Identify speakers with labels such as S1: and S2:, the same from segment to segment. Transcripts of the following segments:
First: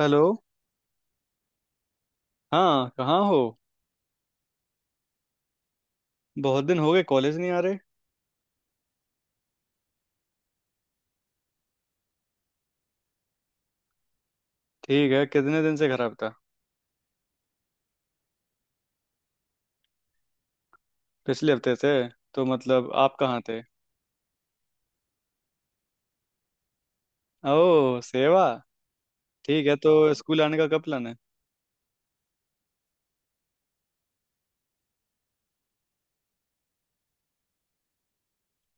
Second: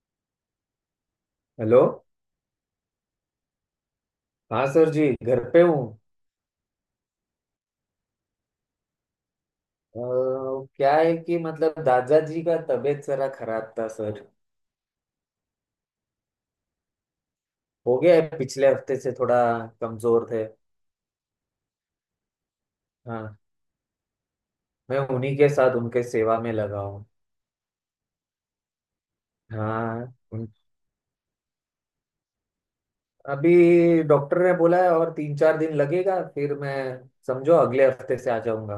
S1: Hello.
S2: Hello.
S1: हाँ, कहाँ हो?
S2: हाँ सर जी, घर पे हूँ।
S1: बहुत दिन हो गए, कॉलेज नहीं आ रहे।
S2: अ, क्या है कि मतलब दादाजी का तबीयत जरा खराब था सर।
S1: ठीक है, कितने दिन से खराब था?
S2: हो गया है पिछले हफ्ते से, थोड़ा कमजोर थे।
S1: पिछले हफ्ते से? तो मतलब आप
S2: हाँ,
S1: कहाँ थे?
S2: मैं उन्हीं के साथ उनके सेवा में लगा हूँ।
S1: ओह, सेवा। ठीक है, तो
S2: हाँ
S1: स्कूल
S2: उन-
S1: आने का कब प्लान है?
S2: अभी डॉक्टर ने बोला है और 3-4 दिन लगेगा, फिर मैं समझो अगले हफ्ते से आ जाऊंगा।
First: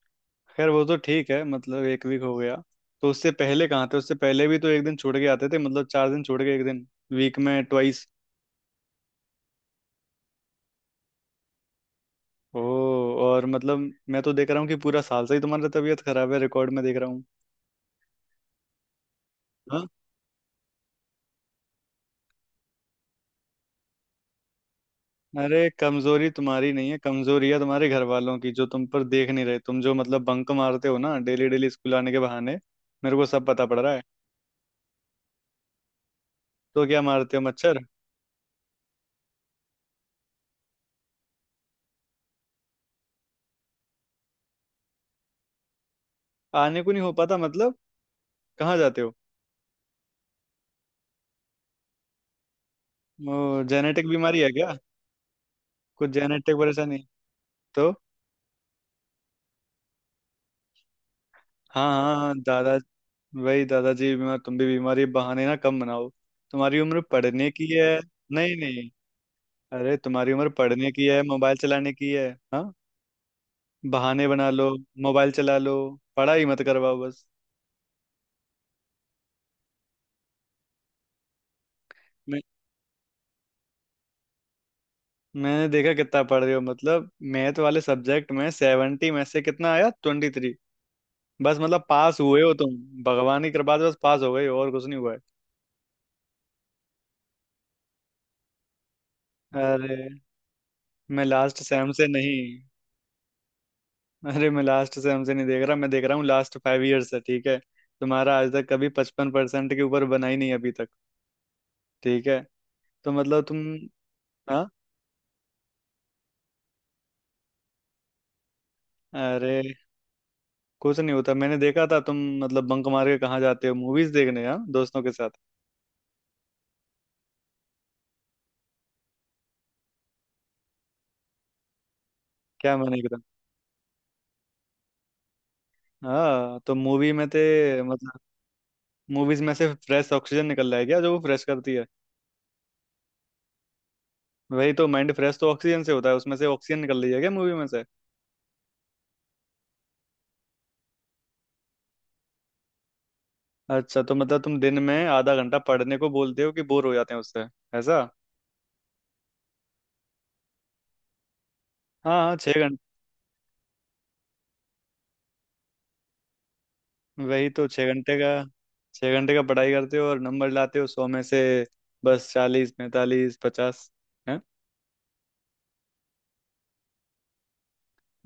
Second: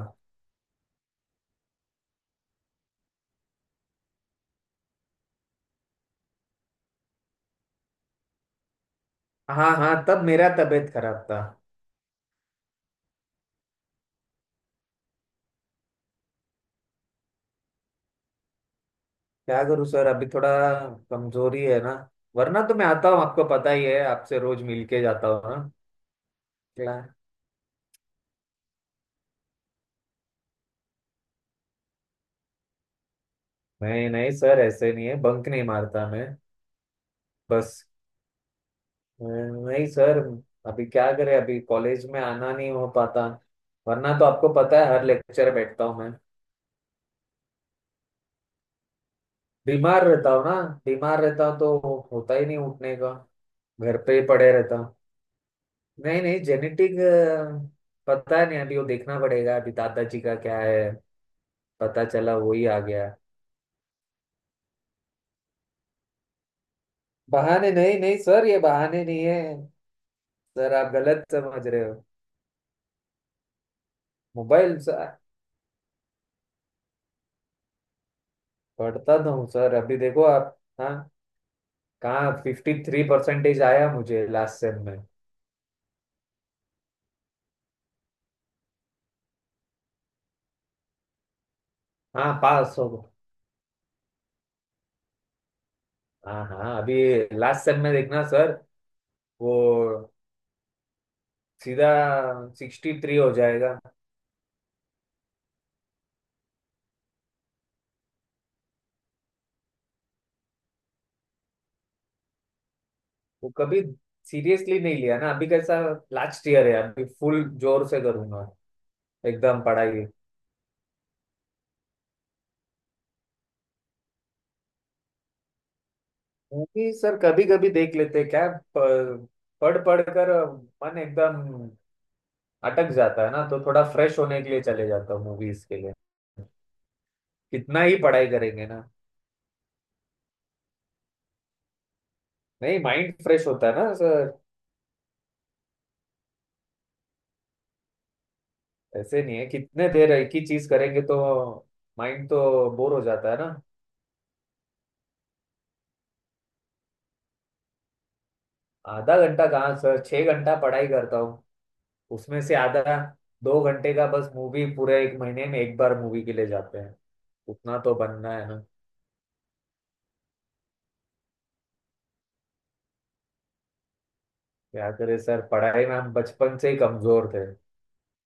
S1: खैर, वो तो ठीक है, मतलब 1 वीक हो गया। तो उससे पहले कहाँ थे? उससे पहले भी तो एक दिन छोड़ के आते थे, मतलब चार दिन छोड़ के एक दिन, वीक में ट्वाइस।
S2: हाँ हाँ, तब मेरा तबीयत खराब था।
S1: ओह, और मतलब मैं तो देख रहा हूँ कि पूरा साल से ही तुम्हारी तबीयत खराब है, रिकॉर्ड में देख रहा हूँ।
S2: क्या करूँ
S1: हाँ?
S2: सर, अभी थोड़ा कमजोरी है ना। वरना तो मैं आता हूँ, आपको पता ही है, आपसे रोज मिल के जाता
S1: अरे
S2: हूँ।
S1: कमजोरी तुम्हारी नहीं है,
S2: ना,
S1: कमजोरी है तुम्हारे घर वालों की जो तुम पर देख नहीं रहे। तुम जो मतलब बंक मारते हो ना डेली डेली स्कूल आने के बहाने, मेरे को सब पता पड़ रहा है।
S2: नहीं नहीं सर, ऐसे नहीं है, बंक नहीं मारता मैं।
S1: तो क्या मारते हो, मच्छर?
S2: बस नहीं सर, अभी क्या करें, अभी कॉलेज में आना नहीं हो पाता। वरना तो आपको पता है हर लेक्चर बैठता हूँ मैं।
S1: आने को नहीं हो पाता मतलब? कहाँ जाते हो?
S2: बीमार रहता हूँ ना, बीमार रहता हूँ तो होता ही नहीं उठने का।
S1: ओ,
S2: घर
S1: जेनेटिक
S2: पे ही
S1: बीमारी है
S2: पड़े
S1: क्या?
S2: रहता हूँ।
S1: कुछ
S2: नहीं नहीं
S1: जेनेटिक
S2: जेनेटिक।
S1: परेशानी? तो
S2: पता नहीं, अभी वो देखना पड़ेगा अभी दादाजी का क्या है,
S1: हाँ
S2: पता
S1: हाँ हाँ,
S2: चला वही
S1: दादा।
S2: आ गया।
S1: वही, दादाजी भी बीमार, तुम भी बीमारी बहाने ना कम बनाओ, तुम्हारी उम्र पढ़ने की
S2: बहाने नहीं,
S1: है।
S2: नहीं सर
S1: नहीं
S2: ये
S1: नहीं,
S2: बहाने नहीं है।
S1: अरे तुम्हारी उम्र
S2: सर
S1: पढ़ने
S2: आप
S1: की है,
S2: गलत
S1: मोबाइल
S2: समझ रहे
S1: चलाने
S2: हो।
S1: की है। हाँ, बहाने बना लो,
S2: मोबाइल।
S1: मोबाइल चला लो, पढ़ाई ही मत करवाओ बस।
S2: पढ़ता तो हूँ सर, अभी देखो आप, हाँ कहाँ
S1: मैं
S2: 53% आया मुझे लास्ट सेम में।
S1: मैंने देखा कितना पढ़ रहे हो, मतलब मैथ वाले सब्जेक्ट में 70 में से कितना आया, 23। बस मतलब पास
S2: हाँ,
S1: हुए हो तुम,
S2: पास हो गया।
S1: भगवान की कृपा से बस पास हो गए हो और कुछ नहीं हुआ है।
S2: हाँ हाँ, अभी लास्ट सेम में देखना सर,
S1: अरे
S2: वो
S1: मैं लास्ट
S2: सीधा
S1: सेम से नहीं
S2: 63 हो जाएगा।
S1: अरे, मैं लास्ट सेम से नहीं देख रहा, मैं देख रहा हूँ लास्ट 5 ईयर्स से। ठीक है, तुम्हारा आज तक कभी 55% के ऊपर बना ही नहीं अभी तक। ठीक है, तो मतलब
S2: वो
S1: तुम।
S2: कभी
S1: हाँ,
S2: सीरियसली नहीं लिया ना, अभी कैसा, लास्ट ईयर है, अभी फुल जोर से करूंगा एकदम
S1: अरे
S2: पढ़ाई।
S1: कुछ नहीं होता, मैंने देखा था, तुम मतलब बंक मार के कहाँ जाते हो, मूवीज देखने हाँ दोस्तों के साथ।
S2: मूवी सर कभी कभी देख लेते हैं। क्या प- पढ़ पढ़ कर मन एकदम
S1: क्या,
S2: अटक
S1: मैंने एकदम।
S2: जाता है ना, तो थोड़ा फ्रेश होने के लिए चले जाता हूँ मूवीज के लिए।
S1: हाँ तो मूवी में थे
S2: कितना ही
S1: मतलब?
S2: पढ़ाई करेंगे ना।
S1: मूवीज में से फ्रेश ऑक्सीजन निकल रहा है क्या जो वो फ्रेश करती है?
S2: नहीं, माइंड फ्रेश होता है ना सर।
S1: वही तो, माइंड फ्रेश तो ऑक्सीजन से होता है, उसमें से ऑक्सीजन निकल रही है क्या मूवी में से?
S2: ऐसे नहीं है, कितने देर एक ही चीज करेंगे तो माइंड तो बोर हो जाता है ना।
S1: अच्छा, तो मतलब तुम दिन में ½ घंटा पढ़ने को बोलते हो कि बोर हो जाते हैं उससे? ऐसा?
S2: आधा घंटा कहाँ सर, 6 घंटा पढ़ाई करता हूँ।
S1: हाँ हाँ,
S2: उसमें से
S1: 6 घंटे।
S2: आधा 2 घंटे का बस मूवी, पूरे एक महीने में एक बार मूवी के लिए जाते हैं।
S1: वही तो,
S2: उतना
S1: छः
S2: तो
S1: घंटे का।
S2: बनना है ना।
S1: 6 घंटे का पढ़ाई करते हो और नंबर लाते हो 100 में से बस 40, 45, 50, है।
S2: क्या करे सर, पढ़ाई में हम बचपन से ही कमजोर थे।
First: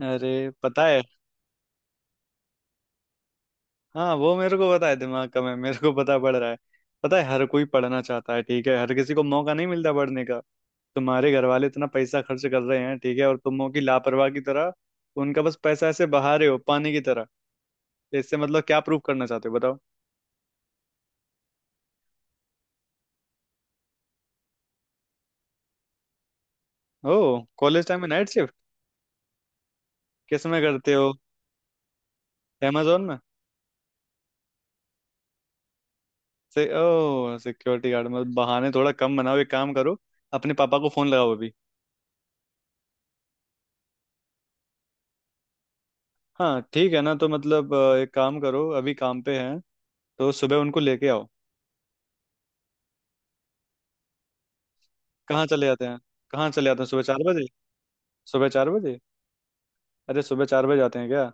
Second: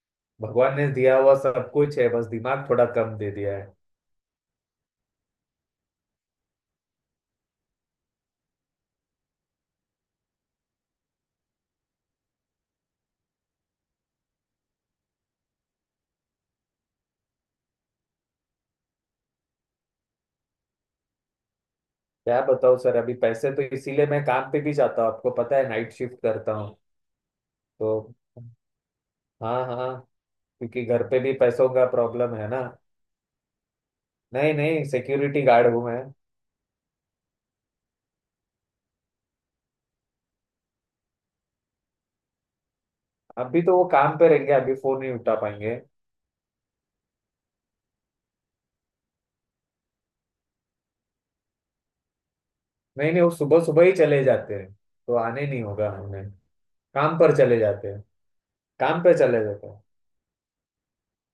S1: अरे
S2: भगवान
S1: पता
S2: ने
S1: है।
S2: दिया हुआ सब कुछ है, बस दिमाग थोड़ा कम दे दिया है।
S1: हाँ वो मेरे को पता है, दिमाग कम है मेरे को पता पड़ रहा है। पता है, हर कोई पढ़ना चाहता है, ठीक है, हर किसी को मौका नहीं मिलता पढ़ने का। तुम्हारे घर वाले इतना पैसा खर्च कर रहे हैं ठीक है, और तुम हो कि लापरवाह की तरह उनका बस पैसा ऐसे बहा रहे हो पानी की तरह। तो इससे मतलब क्या प्रूव करना चाहते हो, बताओ?
S2: क्या बताओ सर, अभी पैसे तो इसीलिए मैं काम पे भी जाता हूँ, आपको पता है नाइट शिफ्ट करता हूँ
S1: ओ कॉलेज टाइम में
S2: तो।
S1: Night shift?
S2: हाँ हाँ हाँ,
S1: किस में
S2: क्योंकि
S1: करते
S2: घर
S1: हो?
S2: पे भी पैसों का प्रॉब्लम है ना।
S1: अमेजोन में?
S2: नहीं नहीं, सिक्योरिटी गार्ड हूँ मैं।
S1: से ओ सिक्योरिटी गार्ड, मतलब बहाने थोड़ा कम बनाओ। एक काम करो, अपने पापा को फोन लगाओ अभी।
S2: अभी तो वो काम पे रहेंगे अभी, फोन नहीं उठा पाएंगे।
S1: हाँ ठीक है, ना तो मतलब एक काम करो, अभी काम पे हैं तो सुबह उनको लेके आओ।
S2: नहीं नहीं, वो सुबह सुबह ही चले जाते हैं, तो
S1: कहाँ
S2: आने नहीं
S1: चले जाते
S2: होगा
S1: हैं?
S2: हमें।
S1: कहाँ चले जाते हैं, सुबह
S2: काम
S1: चार
S2: पर
S1: बजे
S2: चले जाते हैं,
S1: सुबह चार बजे?
S2: काम पे चले जाते हैं।
S1: अरे सुबह 4 बजे जाते हैं क्या?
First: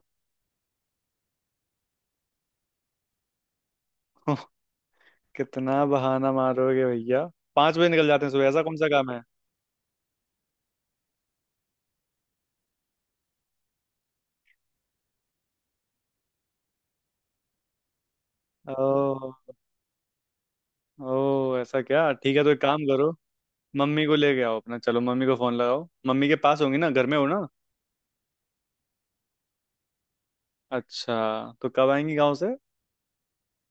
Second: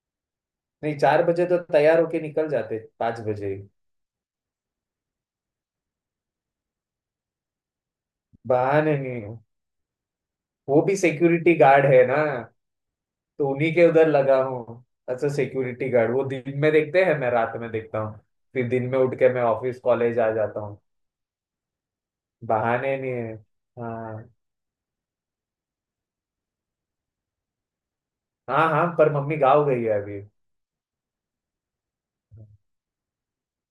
S2: नहीं, 4 बजे तो तैयार होके निकल जाते, 5 बजे ही।
S1: कितना बहाना मारोगे भैया, 5 बजे निकल जाते हैं सुबह, ऐसा कौन सा
S2: बहाने
S1: काम है?
S2: नहीं हो। वो भी सिक्योरिटी गार्ड है ना, तो उन्हीं के उधर लगा हूँ। अच्छा सिक्योरिटी गार्ड, वो दिन में देखते हैं, मैं रात में देखता हूँ, फिर दिन में उठ के
S1: ओ,
S2: मैं ऑफिस कॉलेज आ जाता हूँ।
S1: ओ ऐसा क्या? ठीक है, तो एक काम
S2: बहाने
S1: करो,
S2: नहीं है।
S1: मम्मी को
S2: हाँ
S1: ले के आओ अपना, चलो मम्मी को फोन लगाओ, मम्मी के पास होंगी ना, घर में हो ना।
S2: हाँ, हाँ पर मम्मी गाँव गई है अभी।
S1: अच्छा, तो कब आएंगी गाँव से?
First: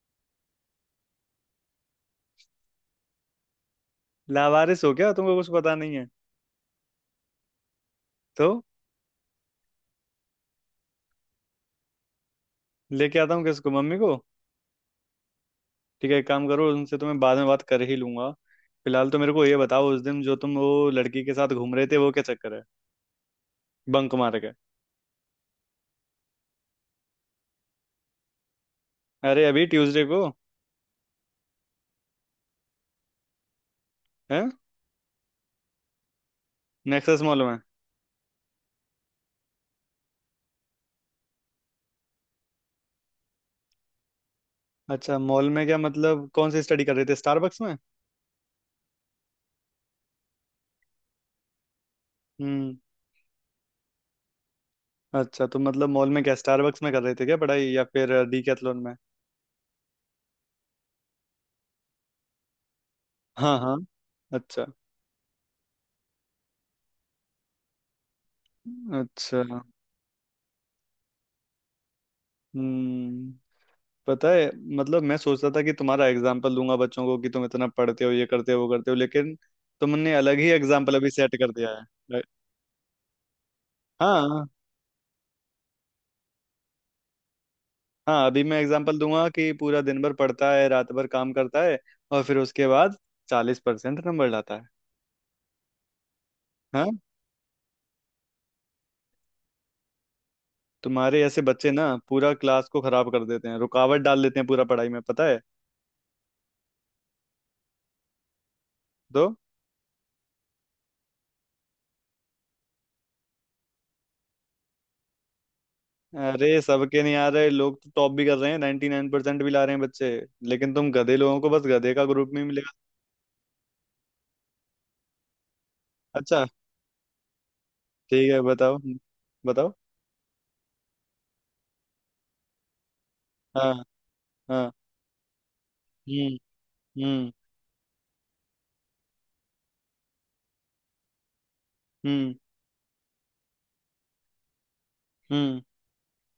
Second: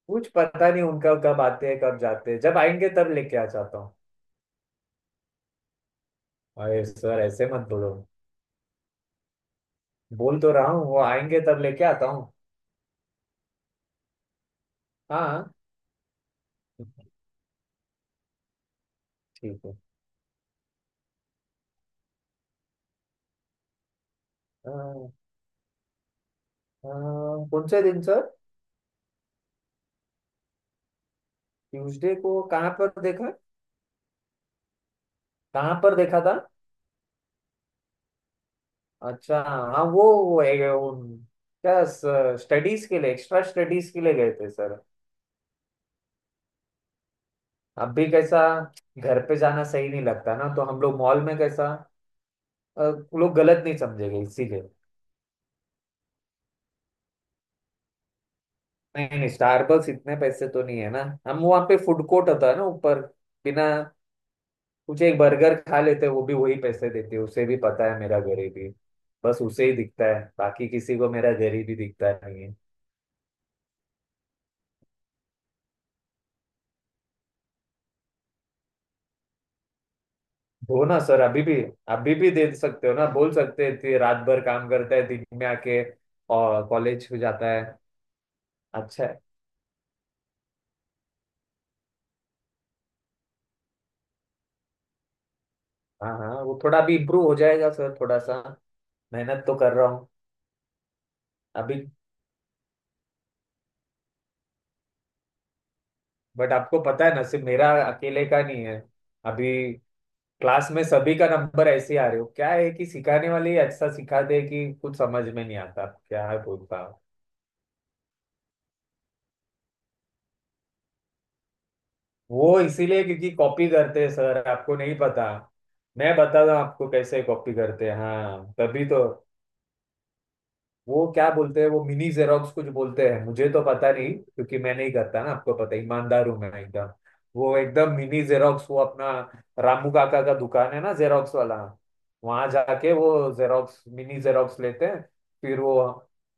S2: कुछ पता नहीं उनका, कब आते हैं कब जाते हैं, जब आएंगे तब लेके आ जाता हूँ।
S1: लावारिस हो क्या, तुमको कुछ पता नहीं है?
S2: अरे सर ऐसे मत बोलो।
S1: तो
S2: बोल तो रहा हूँ वो आएंगे तब लेके आता हूँ।
S1: लेके आता हूँ किसको, मम्मी को?
S2: हाँ।
S1: ठीक है, एक काम करो, उनसे तो मैं बाद में बात कर ही लूंगा। फिलहाल तो मेरे को ये
S2: ठीक है।
S1: बताओ, उस दिन जो तुम वो लड़की के साथ घूम रहे थे वो क्या चक्कर है, बंक मार के?
S2: अ, अ, कौन से दिन सर?
S1: अरे अभी ट्यूसडे को,
S2: ट्यूसडे को कहाँ पर देखा?
S1: है,
S2: कहाँ पर देखा था?
S1: नेक्सस मॉल में।
S2: अच्छा हाँ वो, वो क्या, स्टडीज के लिए, एक्स्ट्रा स्टडीज के लिए गए थे सर।
S1: अच्छा मॉल में क्या, मतलब कौन सी स्टडी कर रहे थे, स्टारबक्स में?
S2: अब भी कैसा, घर पे जाना सही नहीं लगता ना, तो हम लोग मॉल में कैसा,
S1: हम्म।
S2: अ, लोग गलत नहीं समझेंगे इसीलिए।
S1: अच्छा, तो मतलब मॉल में क्या स्टारबक्स में कर रहे थे क्या पढ़ाई, या फिर डीकैथलॉन में?
S2: नहीं नहीं, स्टारबक्स इतने पैसे तो नहीं है ना। हम वहाँ पे फूड कोर्ट होता है ना ऊपर,
S1: हाँ
S2: बिना
S1: हाँ। अच्छा।
S2: कुछ एक बर्गर खा लेते हैं, वो भी वही पैसे देते हैं, उसे भी पता है मेरा गरीबी। बस
S1: अच्छा।
S2: उसे ही दिखता है, बाकी किसी को मेरा गरीबी दिखता नहीं है।
S1: हम्म, पता है। मतलब मैं सोचता था कि तुम्हारा एग्जाम्पल दूंगा बच्चों को कि तुम इतना पढ़ते हो, ये करते हो, वो करते हो, लेकिन तुमने अलग ही
S2: हो
S1: एग्जाम्पल
S2: ना
S1: अभी
S2: सर,
S1: सेट कर दिया।
S2: अभी
S1: है।
S2: भी दे सकते हो ना, बोल सकते हैं कि
S1: हाँ
S2: रात भर
S1: हाँ।
S2: काम करता है, दिन में आके और कॉलेज हो जाता है।
S1: हाँ अभी मैं एग्जांपल
S2: अच्छा है।
S1: दूंगा कि पूरा दिन भर पढ़ता है, रात भर काम करता है, और फिर उसके बाद 40% नंबर लाता है।
S2: हाँ हाँ, वो थोड़ा
S1: हाँ।
S2: भी इम्प्रूव हो जाएगा सर, थोड़ा सा मेहनत तो कर रहा हूँ।
S1: तुम्हारे ऐसे बच्चे
S2: अभी
S1: ना पूरा क्लास को खराब कर देते हैं, रुकावट डाल देते हैं पूरा पढ़ाई में, पता है?
S2: बट आपको पता है ना, सिर्फ मेरा अकेले का नहीं है,
S1: तो
S2: अभी क्लास में सभी का नंबर ऐसे ही आ रहे हो। क्या है कि सिखाने वाले अच्छा सिखाते हैं कि कुछ समझ में नहीं आता, क्या है
S1: अरे
S2: बोलता।
S1: सबके नहीं आ रहे, लोग तो टॉप भी कर रहे हैं, 99% भी ला रहे हैं बच्चे। लेकिन तुम गधे लोगों को बस गधे का ग्रुप में
S2: वो
S1: मिलेगा।
S2: इसीलिए क्योंकि कॉपी करते हैं सर, आपको नहीं पता। मैं
S1: अच्छा,
S2: बताता हूँ आपको कैसे कॉपी करते हैं,
S1: ठीक है
S2: हाँ
S1: बताओ,
S2: तभी तो।
S1: बताओ।
S2: वो क्या बोलते हैं, वो मिनी जेरोक्स कुछ बोलते हैं, मुझे तो
S1: हाँ।
S2: पता नहीं क्योंकि
S1: हाँ।
S2: मैं नहीं करता ना, आपको पता है, ईमानदार
S1: हम्म।
S2: हूं मैं एकदम।
S1: हम्म।
S2: वो एकदम मिनी जेरोक्स, वो अपना रामू काका का दुकान है ना जेरोक्स वाला,
S1: हम्म।
S2: वहां जाके वो जेरोक्स, मिनी जेरोक्स लेते हैं, फिर
S1: हम्म।
S2: वो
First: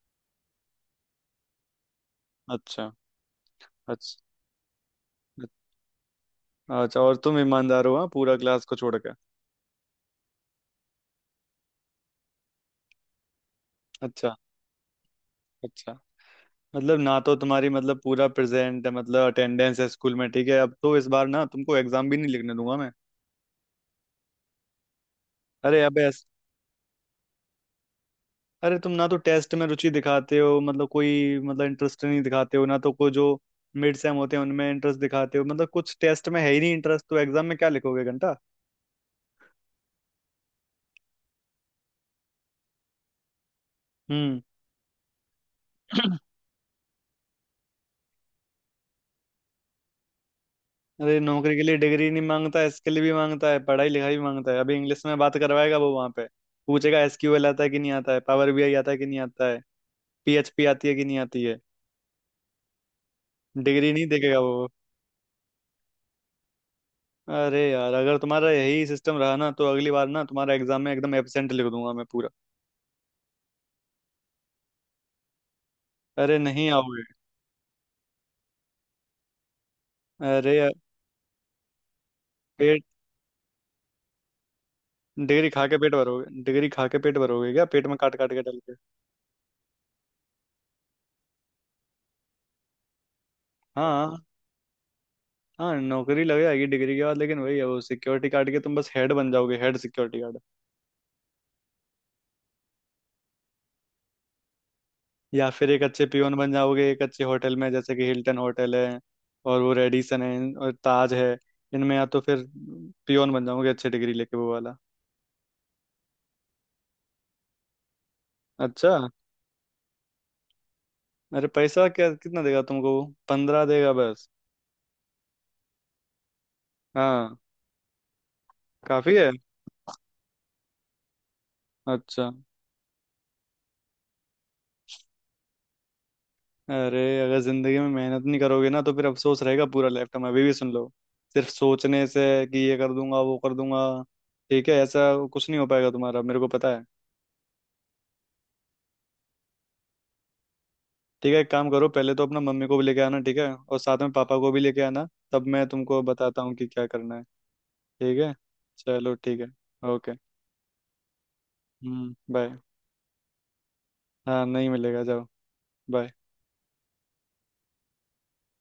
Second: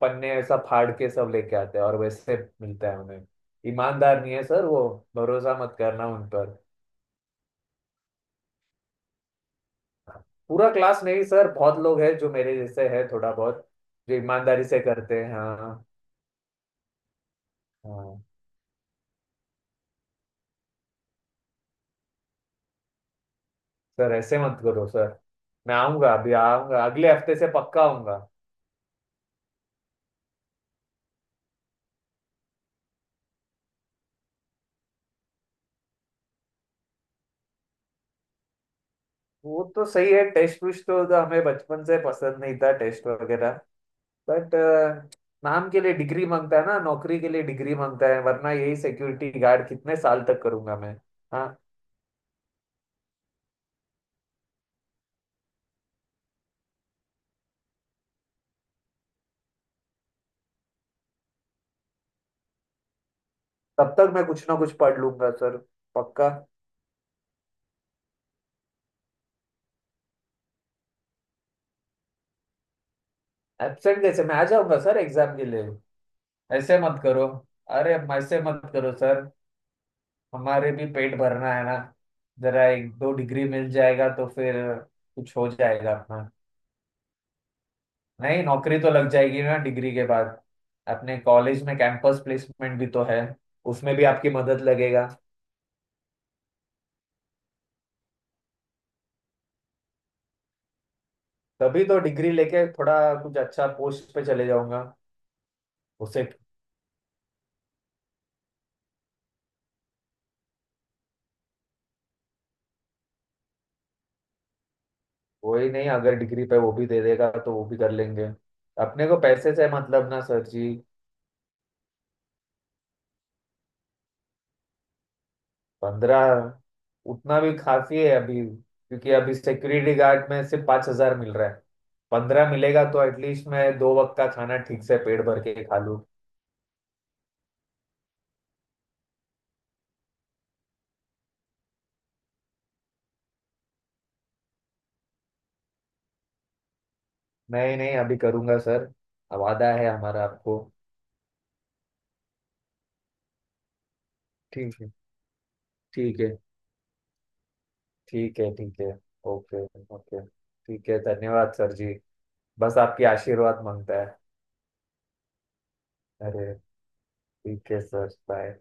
S2: पन्ने ऐसा फाड़ के सब लेके आते हैं और वैसे
S1: अच्छा।
S2: मिलता है उन्हें।
S1: अच्छा।
S2: ईमानदार नहीं है सर वो, भरोसा मत करना उन पर।
S1: अच्छा और तुम ईमानदार हो हाँ, पूरा क्लास को छोड़ के?
S2: पूरा क्लास नहीं सर, बहुत लोग हैं जो मेरे जैसे है थोड़ा बहुत, जो
S1: अच्छा।
S2: ईमानदारी से करते हैं, हाँ।
S1: अच्छा, मतलब ना तो तुम्हारी मतलब
S2: हाँ
S1: पूरा प्रेजेंट है मतलब अटेंडेंस है स्कूल में, ठीक है, अब तो इस बार ना तुमको एग्जाम भी नहीं लिखने दूंगा मैं।
S2: सर ऐसे मत करो सर, मैं
S1: अरे अब
S2: आऊंगा,
S1: ऐस
S2: अभी आऊंगा, अगले हफ्ते से पक्का आऊंगा।
S1: अरे तुम ना तो टेस्ट में रुचि दिखाते हो, मतलब कोई मतलब इंटरेस्ट नहीं दिखाते हो, ना तो कोई जो मिड सेम होते हैं उनमें इंटरेस्ट दिखाते हो, मतलब कुछ टेस्ट में है ही नहीं इंटरेस्ट, तो एग्जाम में क्या लिखोगे घंटा।
S2: वो तो सही है, टेस्ट तो हमें बचपन से पसंद नहीं था टेस्ट वगैरह।
S1: हम्म।
S2: बट नाम के लिए डिग्री मांगता है ना, नौकरी के लिए डिग्री मांगता है, वरना यही सिक्योरिटी गार्ड कितने साल तक करूंगा मैं।
S1: अरे
S2: हाँ
S1: नौकरी के लिए डिग्री नहीं मांगता, इसके लिए भी मांगता है, पढ़ाई लिखाई भी मांगता है। अभी इंग्लिश में बात करवाएगा वो वहां पे, पूछेगा एसक्यूएल आता है कि नहीं आता है, पावर बीआई आता है कि नहीं आता है, पीएचपी आती है कि नहीं आती है, डिग्री
S2: तब
S1: नहीं
S2: तक मैं
S1: देखेगा
S2: कुछ ना
S1: वो।
S2: कुछ पढ़ लूंगा सर, पक्का।
S1: अरे यार अगर तुम्हारा यही सिस्टम रहा ना तो अगली बार ना तुम्हारा एग्जाम में एकदम एब्सेंट लिख दूंगा मैं पूरा।
S2: एब्सेंट कैसे, मैं आ जाऊंगा सर एग्जाम के लिए।
S1: अरे नहीं
S2: ऐसे मत
S1: आओगे।
S2: करो। अरे ऐसे मत करो सर,
S1: अरे यार
S2: हमारे भी पेट भरना है ना, जरा
S1: पेट,
S2: एक दो डिग्री मिल जाएगा तो फिर कुछ हो
S1: डिग्री खा के पेट
S2: जाएगा अपना।
S1: भरोगे? डिग्री खा के पेट भरोगे क्या, पेट में काट काट के
S2: नहीं,
S1: डाल के?
S2: नौकरी तो लग जाएगी ना डिग्री के बाद, अपने कॉलेज में कैंपस प्लेसमेंट भी तो है, उसमें भी
S1: हाँ,
S2: आपकी मदद लगेगा।
S1: हाँ नौकरी लग जाएगी डिग्री के बाद, लेकिन वही है, वो सिक्योरिटी गार्ड के तुम बस हेड बन जाओगे, हेड सिक्योरिटी गार्ड।
S2: तभी तो डिग्री लेके थोड़ा कुछ अच्छा पोस्ट पे चले जाऊंगा।
S1: या फिर एक अच्छे
S2: उसे
S1: पियोन बन जाओगे एक अच्छे होटल में, जैसे कि हिल्टन होटल है, और वो रेडिसन है, और ताज है, इनमें या तो फिर पियोन बन जाओगे अच्छे, डिग्री लेके वो वाला।
S2: वही नहीं, अगर डिग्री पे वो भी दे देगा तो वो भी कर लेंगे, अपने
S1: अच्छा।
S2: को पैसे से मतलब ना सर जी।
S1: अरे पैसा क्या कितना देगा तुमको वो, 15 देगा बस।
S2: 15?
S1: हाँ।
S2: उतना भी काफी है अभी, क्योंकि
S1: काफी है।
S2: अभी सिक्योरिटी गार्ड में सिर्फ 5,000 मिल रहा है।
S1: अच्छा।
S2: पंद्रह मिलेगा तो एटलीस्ट मैं दो वक्त का खाना ठीक से पेट भर के खा लूं।
S1: अरे अगर जिंदगी में मेहनत नहीं करोगे ना तो फिर अफसोस रहेगा पूरा लाइफ टाइम, अभी भी सुन लो। सिर्फ सोचने से कि ये कर दूंगा वो कर दूंगा, ठीक है ऐसा कुछ नहीं हो पाएगा तुम्हारा, मेरे को पता है।
S2: नहीं नहीं अभी करूंगा सर, वादा है हमारा आपको।
S1: ठीक है, एक काम करो, पहले तो अपना मम्मी को भी लेके आना ठीक है, और साथ में पापा को भी
S2: ठीक
S1: लेके
S2: है।
S1: आना, तब मैं तुमको
S2: ठीक है
S1: बताता हूँ कि क्या करना है। ठीक है।
S2: ठीक है। ठीक है।
S1: चलो ठीक है।
S2: ओके।
S1: ओके।
S2: ओके ठीक है, धन्यवाद सर जी।
S1: हम्म, बाय।
S2: बस आपकी आशीर्वाद मांगता है।
S1: हाँ नहीं मिलेगा, जाओ। बाय।
S2: अरे ठीक है सर बाय।